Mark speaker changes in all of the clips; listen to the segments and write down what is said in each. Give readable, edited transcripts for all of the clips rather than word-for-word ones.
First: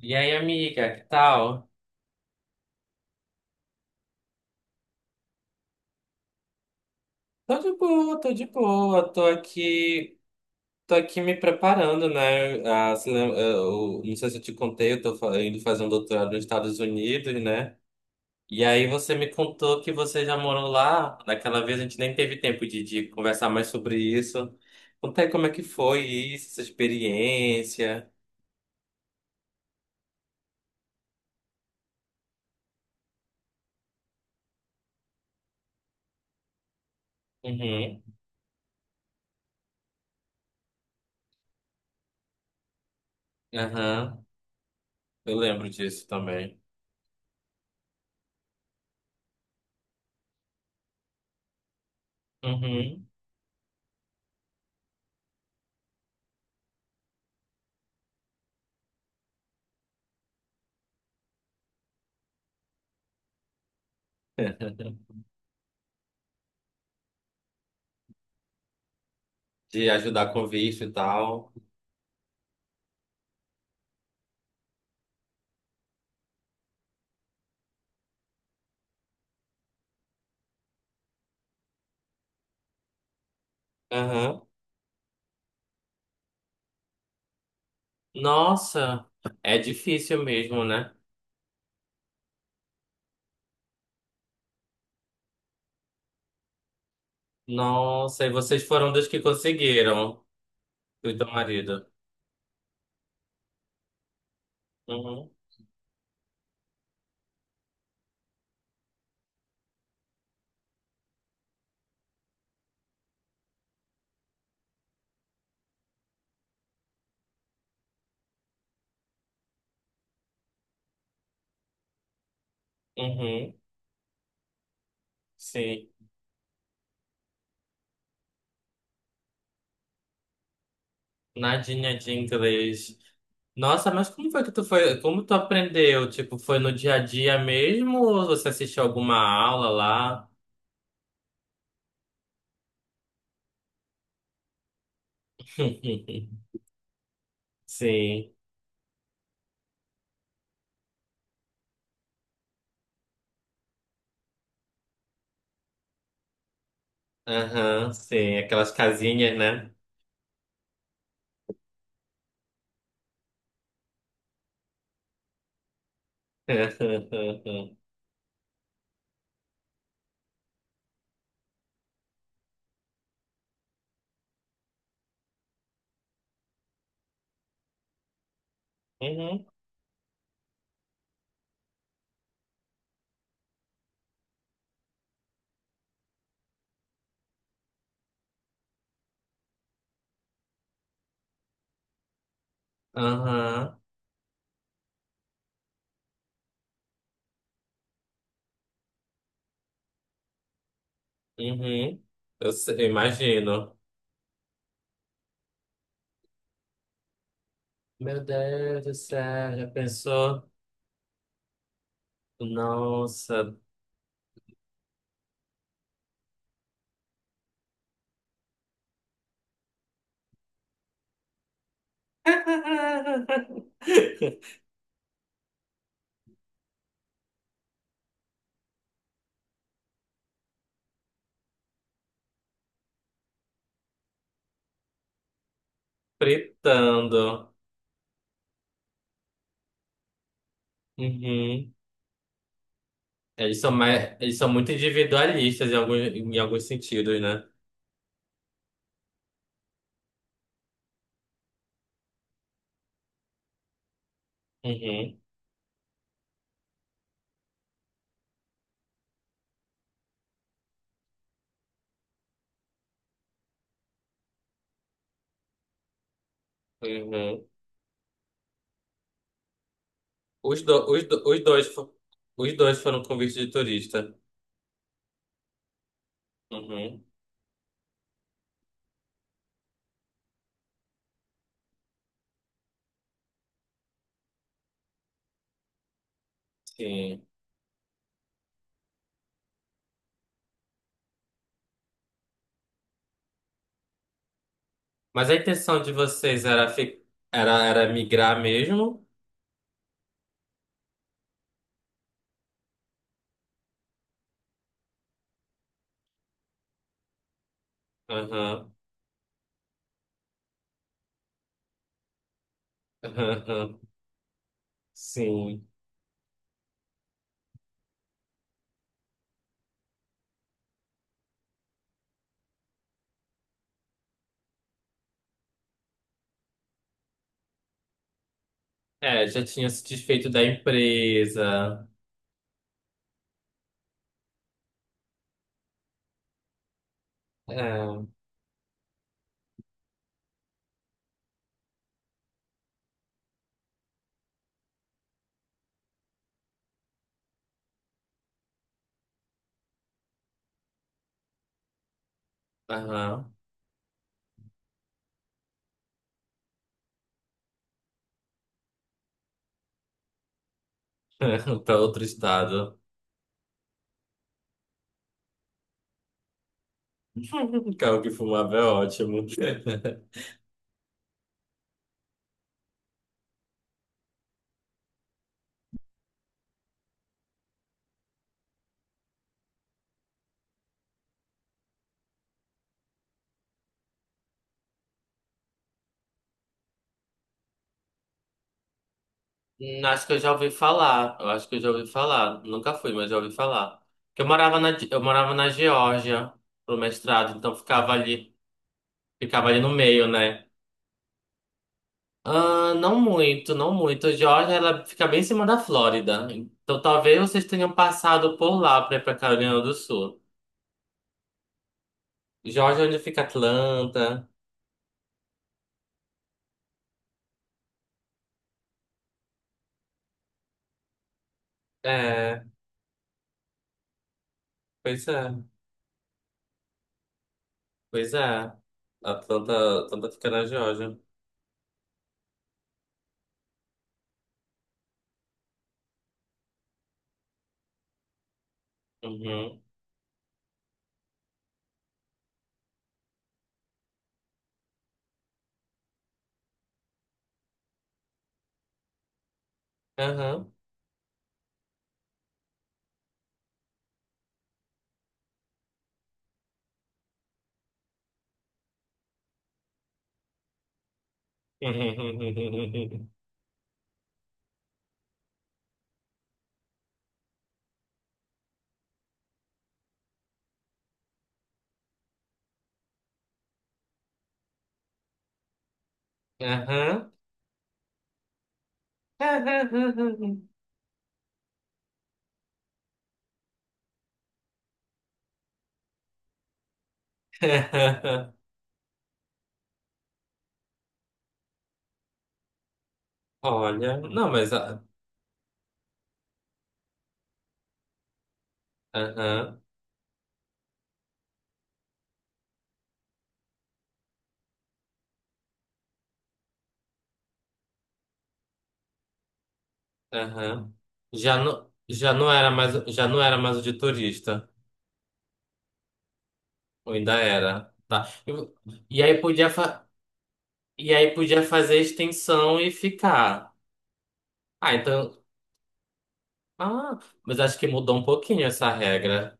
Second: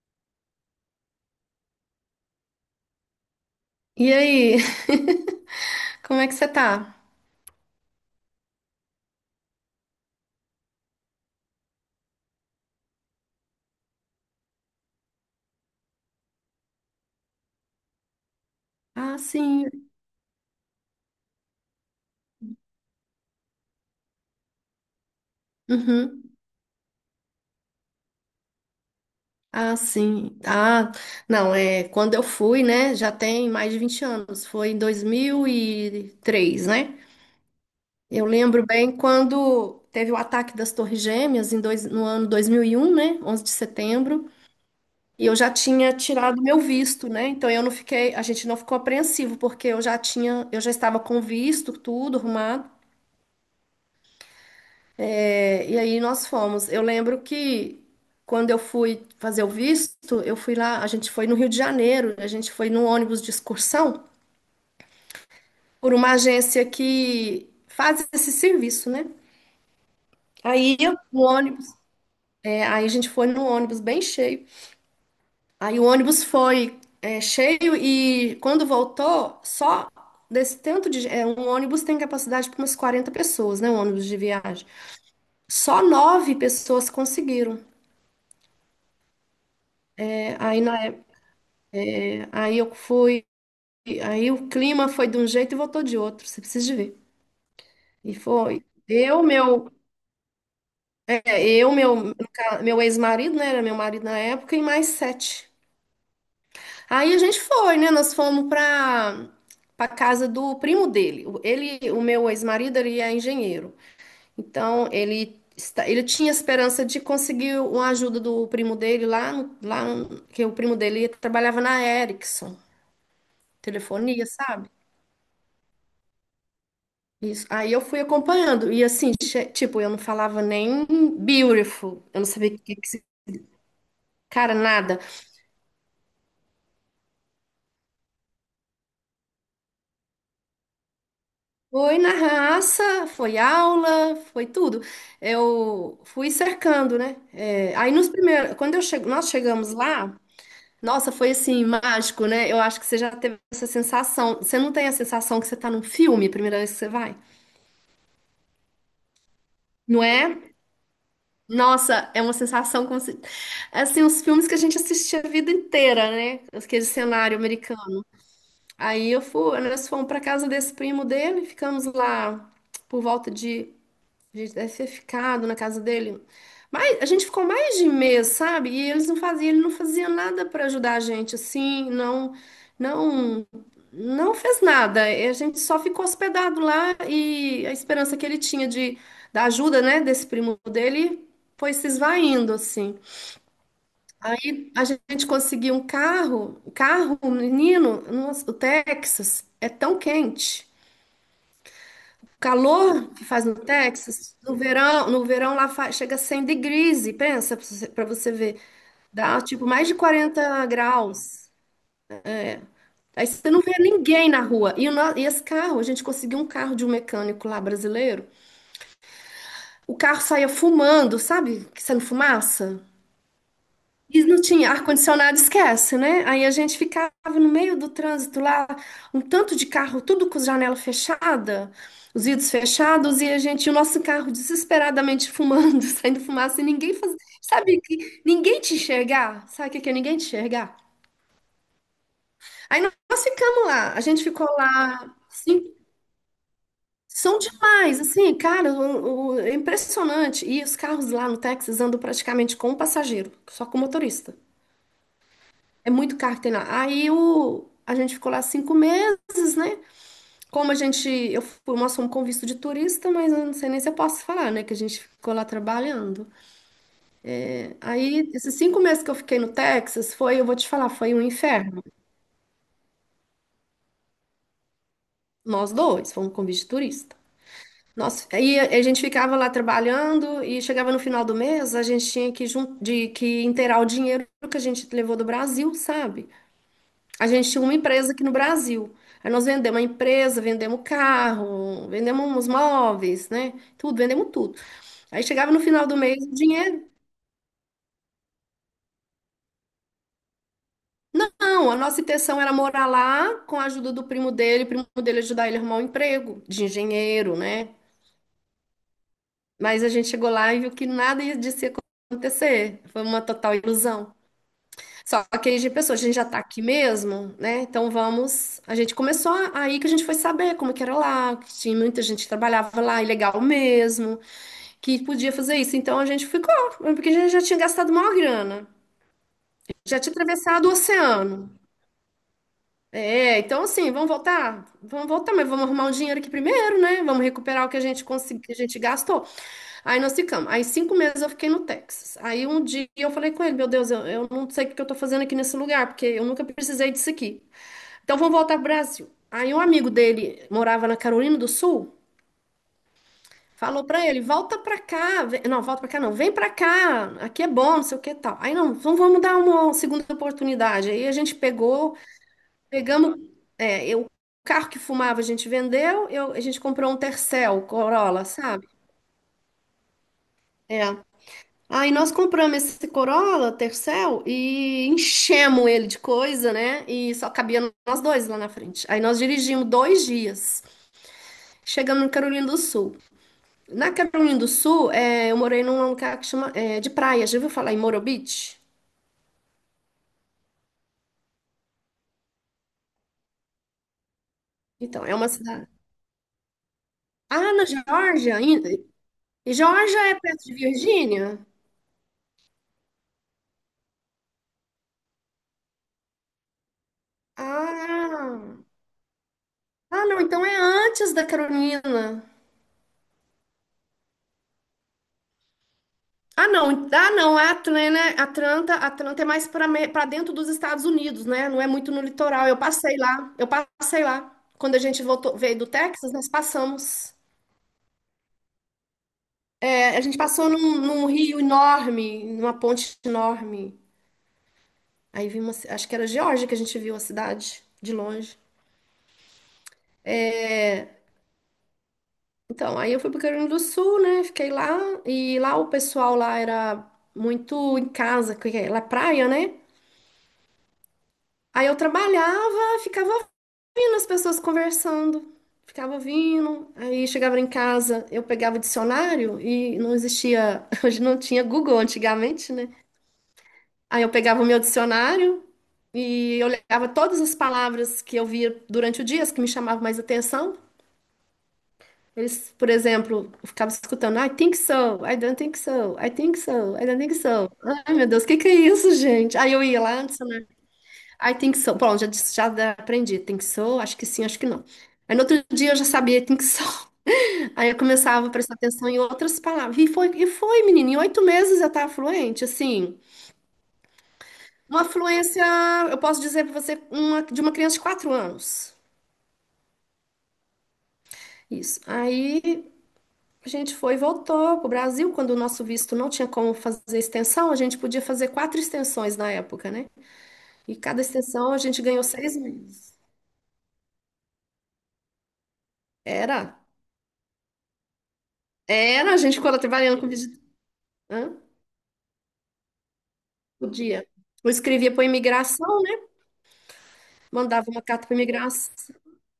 Speaker 1: E aí, amiga, que tal?
Speaker 2: E aí? Como é que você tá?
Speaker 1: Tô de boa, tô de boa, tô aqui me preparando, né? Ah, se lem- eh, eu- não sei se eu te contei, eu tô indo fazer um doutorado nos Estados Unidos, né? E aí você
Speaker 2: Ah,
Speaker 1: me
Speaker 2: sim.
Speaker 1: contou que você já morou lá. Daquela vez a gente nem teve tempo de conversar mais sobre isso. Conta aí como é que foi
Speaker 2: Uhum.
Speaker 1: isso, essa experiência.
Speaker 2: Ah, sim. Ah, não, é quando eu fui, né? Já tem mais de 20 anos. Foi em 2003, né?
Speaker 1: Uhum,
Speaker 2: Eu lembro bem quando teve o ataque das Torres Gêmeas no ano 2001, né? Onze de
Speaker 1: aham,
Speaker 2: setembro. E
Speaker 1: eu
Speaker 2: eu já
Speaker 1: lembro
Speaker 2: tinha
Speaker 1: disso
Speaker 2: tirado meu
Speaker 1: também.
Speaker 2: visto, né? Então eu não fiquei, a gente não ficou apreensivo, porque eu já estava com visto, tudo arrumado.
Speaker 1: Uhum.
Speaker 2: É, e aí nós fomos. Eu lembro que quando eu fui fazer o visto, a gente foi no Rio de Janeiro, a gente foi num ônibus de excursão por uma agência que faz esse serviço, né?
Speaker 1: De ajudar com
Speaker 2: Aí
Speaker 1: visto e
Speaker 2: eu- o
Speaker 1: tal.
Speaker 2: ônibus, é, aí a gente foi num ônibus bem cheio. Aí o ônibus foi cheio e quando voltou, só desse tanto de um ônibus tem capacidade para umas 40 pessoas, né? Um ônibus de
Speaker 1: Aham.
Speaker 2: viagem. Só nove pessoas conseguiram.
Speaker 1: Nossa, é difícil
Speaker 2: É, aí
Speaker 1: mesmo,
Speaker 2: na
Speaker 1: né?
Speaker 2: época, aí eu fui e aí o clima foi de um jeito e voltou de outro, você precisa de ver. E
Speaker 1: Nossa, e
Speaker 2: foi.
Speaker 1: vocês foram dos que
Speaker 2: Eu, meu,
Speaker 1: conseguiram, tu e teu
Speaker 2: é, eu,
Speaker 1: marido.
Speaker 2: meu, no ca- meu ex-marido, né? Era meu marido na época, e mais
Speaker 1: Uhum,
Speaker 2: sete. Aí a gente foi, né? Nós fomos pra casa do primo dele. Ele, o meu ex-marido, ele é engenheiro. Então, ele tinha esperança de conseguir uma ajuda do primo dele lá, que o primo dele trabalhava na Ericsson,
Speaker 1: uhum,
Speaker 2: telefonia, sabe?
Speaker 1: sim.
Speaker 2: Isso. Aí eu fui acompanhando. E assim, tipo, eu não falava nem
Speaker 1: Nadinha
Speaker 2: beautiful.
Speaker 1: de
Speaker 2: Eu não sabia o que que
Speaker 1: inglês.
Speaker 2: se-.
Speaker 1: Nossa, mas como foi que
Speaker 2: Cara,
Speaker 1: tu
Speaker 2: nada.
Speaker 1: foi? Como tu aprendeu? Tipo, foi no dia a dia mesmo ou você assistiu alguma aula lá?
Speaker 2: Foi na raça, foi aula, foi tudo. Eu fui cercando, né? É, aí nos
Speaker 1: Sim,
Speaker 2: primeiros. Nós chegamos lá, nossa, foi assim, mágico, né? Eu acho que você já teve essa sensação. Você não tem a sensação que você tá num filme, a primeira vez que você vai?
Speaker 1: aham, sim. Aquelas casinhas, né?
Speaker 2: Não é? Nossa, é uma sensação como se. Assim, os filmes que a gente assistia a vida inteira, né? Aquele cenário americano. Nós fomos para casa desse primo dele, ficamos lá por volta de, a gente deve ter ficado na casa dele. Mas a gente ficou mais de mês, sabe? E eles não
Speaker 1: Uhum,
Speaker 2: faziam, ele não fazia nada para ajudar a gente assim, não, não, não fez nada. E a gente só ficou hospedado lá e a esperança que ele tinha de da ajuda, né, desse primo dele foi se esvaindo assim.
Speaker 1: aham,
Speaker 2: Aí a gente conseguiu um carro, um menino, nossa, o Texas é tão quente.
Speaker 1: uhum.
Speaker 2: O
Speaker 1: Eu sei, eu
Speaker 2: calor que faz no
Speaker 1: imagino.
Speaker 2: Texas, no verão lá chega a 100 degrees, e pensa para você pra
Speaker 1: Meu
Speaker 2: você ver,
Speaker 1: Deus do
Speaker 2: dá
Speaker 1: céu,
Speaker 2: tipo
Speaker 1: já
Speaker 2: mais de
Speaker 1: pensou?
Speaker 2: 40 graus. Aí você
Speaker 1: Nossa.
Speaker 2: não vê ninguém na rua. E, o no- e esse carro, a gente conseguiu um carro de um mecânico lá brasileiro. O carro saía fumando, sabe? Que saindo fumaça. E não tinha ar-condicionado, esquece, né? Aí a gente ficava no meio do trânsito lá, um tanto de carro, tudo com janela fechada, os vidros fechados, e a gente, o nosso carro desesperadamente fumando, saindo fumaça, e ninguém fazia.
Speaker 1: Fritando.
Speaker 2: Sabe que ninguém te enxergar? Sabe o que que é ninguém te enxergar?
Speaker 1: Uhum.
Speaker 2: Aí nós ficamos lá, a gente
Speaker 1: Eles
Speaker 2: ficou
Speaker 1: são muito
Speaker 2: lá, assim,
Speaker 1: individualistas em alguns sentidos,
Speaker 2: são
Speaker 1: né?
Speaker 2: demais, assim, cara, é impressionante. E os carros lá no Texas andam praticamente com um passageiro, só com o motorista.
Speaker 1: Uhum.
Speaker 2: É muito caro que tem lá. Aí a gente ficou lá 5 meses, né? Como a gente, eu fui, nós fomos com visto de turista, mas eu não sei nem se eu posso falar, né? Que a gente ficou lá trabalhando.
Speaker 1: Uhum.
Speaker 2: Aí, esses 5 meses que eu fiquei no Texas, foi, eu vou
Speaker 1: Os,
Speaker 2: te
Speaker 1: do,
Speaker 2: falar,
Speaker 1: os,
Speaker 2: foi
Speaker 1: do,
Speaker 2: um
Speaker 1: os dois,
Speaker 2: inferno.
Speaker 1: fo- Os dois foram convite de turista.
Speaker 2: Nós dois fomos com visto de
Speaker 1: Uhum.
Speaker 2: turista. Aí a gente ficava lá trabalhando e chegava no final do mês, a gente tinha que inteirar o dinheiro que a gente levou do Brasil, sabe?
Speaker 1: Sim.
Speaker 2: A gente tinha uma empresa aqui no Brasil. Aí nós vendemos a empresa, vendemos o carro, vendemos os móveis, né? Tudo, vendemos tudo. Aí
Speaker 1: Mas a
Speaker 2: chegava no
Speaker 1: intenção
Speaker 2: final
Speaker 1: de
Speaker 2: do mês, o
Speaker 1: vocês era,
Speaker 2: dinheiro.
Speaker 1: era migrar mesmo?
Speaker 2: Não, a nossa intenção era morar lá com a ajuda do primo dele, o primo dele ajudar ele a arrumar um emprego de engenheiro, né?
Speaker 1: Uhum.
Speaker 2: Mas a gente chegou lá e viu que nada ia disso ia acontecer. Foi uma total
Speaker 1: Uhum.
Speaker 2: ilusão. Só que aí a
Speaker 1: Sim.
Speaker 2: gente pensou, a gente já tá aqui mesmo, né? Então vamos. A gente começou aí que a gente foi saber como que era lá, que tinha muita gente que trabalhava lá, ilegal mesmo, que podia fazer isso. Então a gente ficou, porque a gente já tinha gastado maior grana,
Speaker 1: É, já tinha se
Speaker 2: já tinha
Speaker 1: desfeito da
Speaker 2: atravessado o oceano.
Speaker 1: empresa.
Speaker 2: É, então assim, vamos voltar? Vamos voltar, mas vamos arrumar um dinheiro aqui primeiro, né? Vamos recuperar o que a gente
Speaker 1: É,
Speaker 2: conseguiu, que a gente gastou. Aí nós ficamos. Aí 5 meses eu fiquei no Texas. Aí um dia eu falei com ele, meu Deus, eu não sei o que eu tô fazendo aqui nesse lugar, porque eu nunca precisei disso aqui. Então vamos voltar pro Brasil. Aí um amigo dele morava na Carolina do Sul,
Speaker 1: aham.
Speaker 2: falou pra ele, volta pra cá, não, volta pra cá não, vem pra cá, aqui é bom, não sei o que e tal. Aí não, então vamos dar uma segunda oportunidade. Aí a gente
Speaker 1: Para
Speaker 2: pegou,
Speaker 1: outro estado.
Speaker 2: pegamos, o carro que fumava a gente vendeu, a gente comprou um Tercel
Speaker 1: Carro que
Speaker 2: Corolla,
Speaker 1: fumava é
Speaker 2: sabe?
Speaker 1: ótimo.
Speaker 2: É. Aí nós compramos esse Corolla Tercel e enchemos ele de coisa, né? E só cabia nós dois lá na frente. Aí nós dirigimos 2 dias. Chegando em Carolina do Sul. Na Carolina do Sul, é, eu morei num lugar que chama, é, de praia. Já ouviu falar em Moro Beach?
Speaker 1: Acho que eu já ouvi falar. Eu acho que eu já ouvi falar. Nunca fui, mas já ouvi falar. Porque eu
Speaker 2: Então, é uma
Speaker 1: morava na
Speaker 2: cidade.
Speaker 1: Geórgia pro mestrado,
Speaker 2: Ah,
Speaker 1: então
Speaker 2: na Geórgia? Ainda?
Speaker 1: ficava
Speaker 2: E
Speaker 1: ali no meio,
Speaker 2: Geórgia é perto
Speaker 1: né?
Speaker 2: de Virgínia?
Speaker 1: Ah, não muito, não muito. A Geórgia, ela fica bem em cima da Flórida. Então talvez vocês tenham passado por
Speaker 2: Ah,
Speaker 1: lá para ir pra Carolina do
Speaker 2: ah,
Speaker 1: Sul.
Speaker 2: não, então é antes da Carolina.
Speaker 1: Geórgia, é onde fica Atlanta.
Speaker 2: Ah, não, ah, não, é Atlanta, Atlanta é mais para dentro dos Estados Unidos, né? Não é muito no
Speaker 1: É,
Speaker 2: litoral. Eu passei lá, eu passei lá. Quando a gente
Speaker 1: pois é.
Speaker 2: voltou, veio do Texas, nós passamos.
Speaker 1: Pois é. Atlanta,
Speaker 2: É, a
Speaker 1: Atlanta
Speaker 2: gente
Speaker 1: fica na
Speaker 2: passou num,
Speaker 1: Geórgia.
Speaker 2: num rio enorme, numa ponte enorme. Aí vimos, acho que era Geórgia que a gente viu a cidade de longe.
Speaker 1: Uhum.
Speaker 2: Então, aí eu fui pro Rio Grande do Sul, né? Fiquei lá e lá o pessoal lá era muito em casa, que é lá é praia, né?
Speaker 1: Aham.
Speaker 2: Aí eu trabalhava, ficava ouvindo as pessoas conversando, ficava ouvindo. Aí chegava em casa, eu pegava o dicionário e não existia, hoje não tinha Google antigamente, né?
Speaker 1: Uhum.
Speaker 2: Aí eu pegava o meu dicionário e eu olhava todas as palavras que eu via durante o dia, as que me chamavam mais atenção. Eles, por exemplo, eu ficava escutando, I think so, I don't think so, I don't
Speaker 1: Aham.
Speaker 2: think so. Ai, meu Deus, o que que é isso, gente? Aí eu ia lá no dicionário, I think so. Bom, já aprendi, think so, acho que sim, acho que não. Aí no outro dia eu já sabia, think so. Aí eu começava a prestar atenção em outras palavras. E foi, menina, em 8 meses eu estava fluente, assim.
Speaker 1: Olha, não,
Speaker 2: Uma fluência, eu posso dizer para você, uma, de uma criança de 4 anos.
Speaker 1: aham,
Speaker 2: Isso. Aí a gente foi e voltou para o Brasil, quando o nosso visto não tinha como fazer extensão, a gente podia fazer quatro extensões na época, né?
Speaker 1: aham.
Speaker 2: E cada
Speaker 1: Já
Speaker 2: extensão a
Speaker 1: não,
Speaker 2: gente ganhou seis meses.
Speaker 1: já não era mais o de turista,
Speaker 2: Era,
Speaker 1: ou ainda era, tá? E, e
Speaker 2: era, a
Speaker 1: aí
Speaker 2: gente
Speaker 1: podia
Speaker 2: ficou
Speaker 1: fa-
Speaker 2: trabalhando com visita.
Speaker 1: e aí
Speaker 2: Hã?
Speaker 1: podia fazer extensão e ficar.
Speaker 2: Podia. Eu
Speaker 1: Ah,
Speaker 2: escrevia para
Speaker 1: então,
Speaker 2: imigração, né?
Speaker 1: ah, mas acho que
Speaker 2: Mandava uma
Speaker 1: mudou um
Speaker 2: carta para
Speaker 1: pouquinho
Speaker 2: imigração.
Speaker 1: essa regra.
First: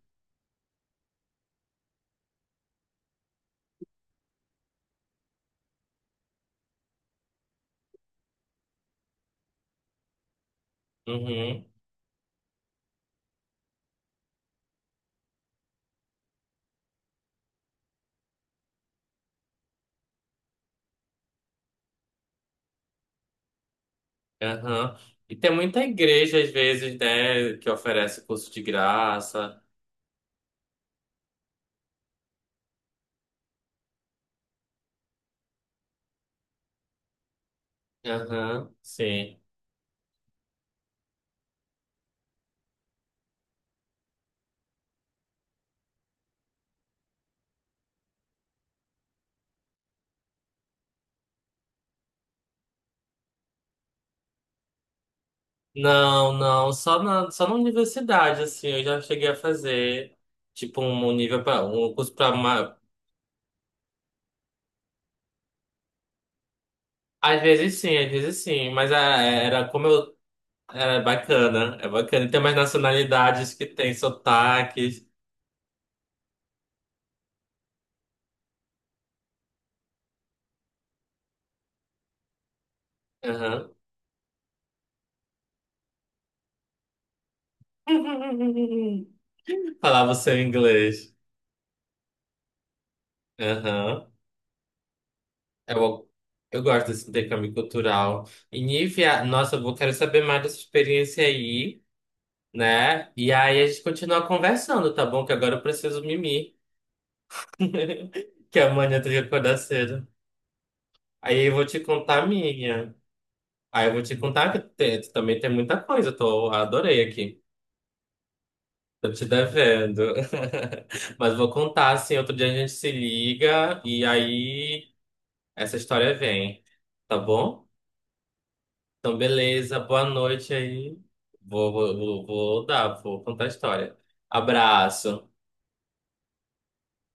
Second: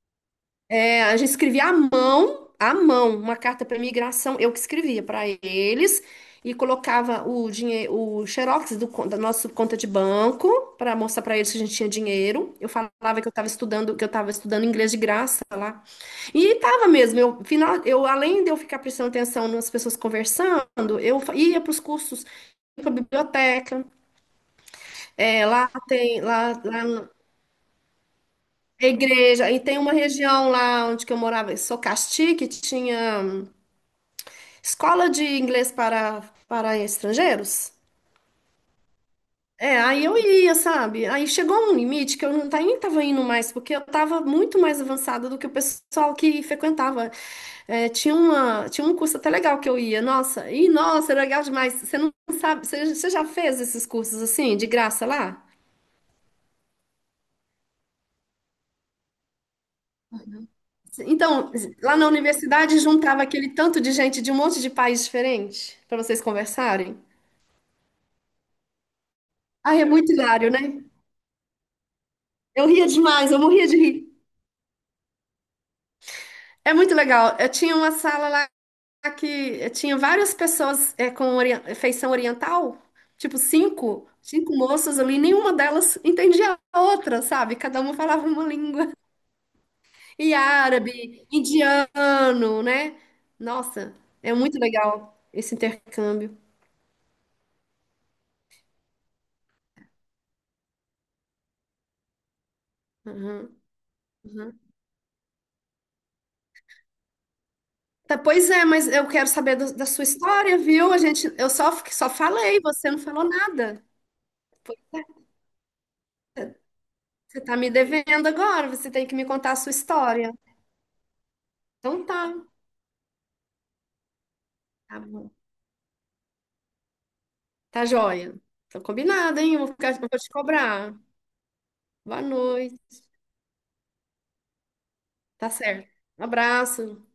Speaker 2: É, a gente escrevia à mão, uma carta para imigração, eu que escrevia para eles e colocava o dinheiro, o xerox da nossa conta de banco para mostrar para eles que a
Speaker 1: Uhum.
Speaker 2: gente tinha dinheiro. Eu falava que eu estava estudando inglês de graça lá. E tava mesmo, eu além de eu ficar prestando atenção nas pessoas conversando, eu ia para os cursos, ia para biblioteca,
Speaker 1: Aham. E tem muita igreja, às
Speaker 2: lá
Speaker 1: vezes, né, que oferece curso de
Speaker 2: na igreja, e
Speaker 1: graça.
Speaker 2: tem uma região lá onde que eu morava, em Socasti, que tinha escola de inglês para estrangeiros?
Speaker 1: Aham, sim.
Speaker 2: É, aí eu ia, sabe? Aí chegou um limite que eu não nem tava indo mais, porque eu tava muito mais avançada do que o pessoal que frequentava. É, tinha um curso até legal que eu ia, nossa, era legal demais. Você não sabe, você já fez esses cursos assim, de graça lá?
Speaker 1: Não, só na universidade, assim, eu já cheguei a fazer, tipo, um nível
Speaker 2: Então,
Speaker 1: para um
Speaker 2: lá na
Speaker 1: curso para uma...
Speaker 2: universidade juntava aquele tanto de gente de um monte de país diferente para vocês conversarem.
Speaker 1: Às vezes sim, mas ah, era
Speaker 2: Ai, é
Speaker 1: como
Speaker 2: muito
Speaker 1: eu...
Speaker 2: hilário, né?
Speaker 1: Era bacana, é bacana. E tem mais
Speaker 2: Eu ria demais, eu
Speaker 1: nacionalidades que
Speaker 2: morria de
Speaker 1: tem
Speaker 2: rir.
Speaker 1: sotaques.
Speaker 2: É muito legal. Eu tinha uma sala lá que tinha várias pessoas com feição oriental, tipo
Speaker 1: Aham.
Speaker 2: cinco moças ali, nenhuma delas entendia a outra, sabe? Cada uma falava uma língua.
Speaker 1: Falava o
Speaker 2: E
Speaker 1: seu inglês.
Speaker 2: árabe, indiano, né? Nossa,
Speaker 1: Aham.
Speaker 2: é muito legal esse
Speaker 1: Eu,
Speaker 2: intercâmbio.
Speaker 1: eu gosto desse intercâmbio cultural. E Nívia, nossa, quero saber mais dessa experiência aí, né? E
Speaker 2: Uhum,
Speaker 1: aí a gente continua
Speaker 2: uhum.
Speaker 1: conversando, tá bom? Que agora eu preciso mimir,
Speaker 2: Tá, pois
Speaker 1: que
Speaker 2: é, mas
Speaker 1: amanhã eu
Speaker 2: eu
Speaker 1: tenho que
Speaker 2: quero saber
Speaker 1: acordar
Speaker 2: da sua
Speaker 1: cedo.
Speaker 2: história, viu? A gente,
Speaker 1: Aí
Speaker 2: eu
Speaker 1: eu vou
Speaker 2: só,
Speaker 1: te
Speaker 2: só
Speaker 1: contar a
Speaker 2: falei, você
Speaker 1: minha.
Speaker 2: não falou nada.
Speaker 1: Aí eu vou te contar que também tem muita coisa, eu tô, adorei
Speaker 2: Você
Speaker 1: aqui.
Speaker 2: tá me devendo agora, você tem
Speaker 1: Tô
Speaker 2: que
Speaker 1: te
Speaker 2: me contar a sua
Speaker 1: devendo.
Speaker 2: história.
Speaker 1: Mas vou contar,
Speaker 2: Então
Speaker 1: assim,
Speaker 2: tá,
Speaker 1: outro dia a gente se liga e aí
Speaker 2: tá bom.
Speaker 1: essa história vem, tá bom?
Speaker 2: Tá joia. Tá
Speaker 1: Então,
Speaker 2: combinado, hein? Eu vou
Speaker 1: beleza.
Speaker 2: ficar, eu
Speaker 1: Boa
Speaker 2: vou te
Speaker 1: noite
Speaker 2: cobrar.
Speaker 1: aí.
Speaker 2: Boa noite.
Speaker 1: Vou contar a história. Abraço.
Speaker 2: Tá certo. Um abraço.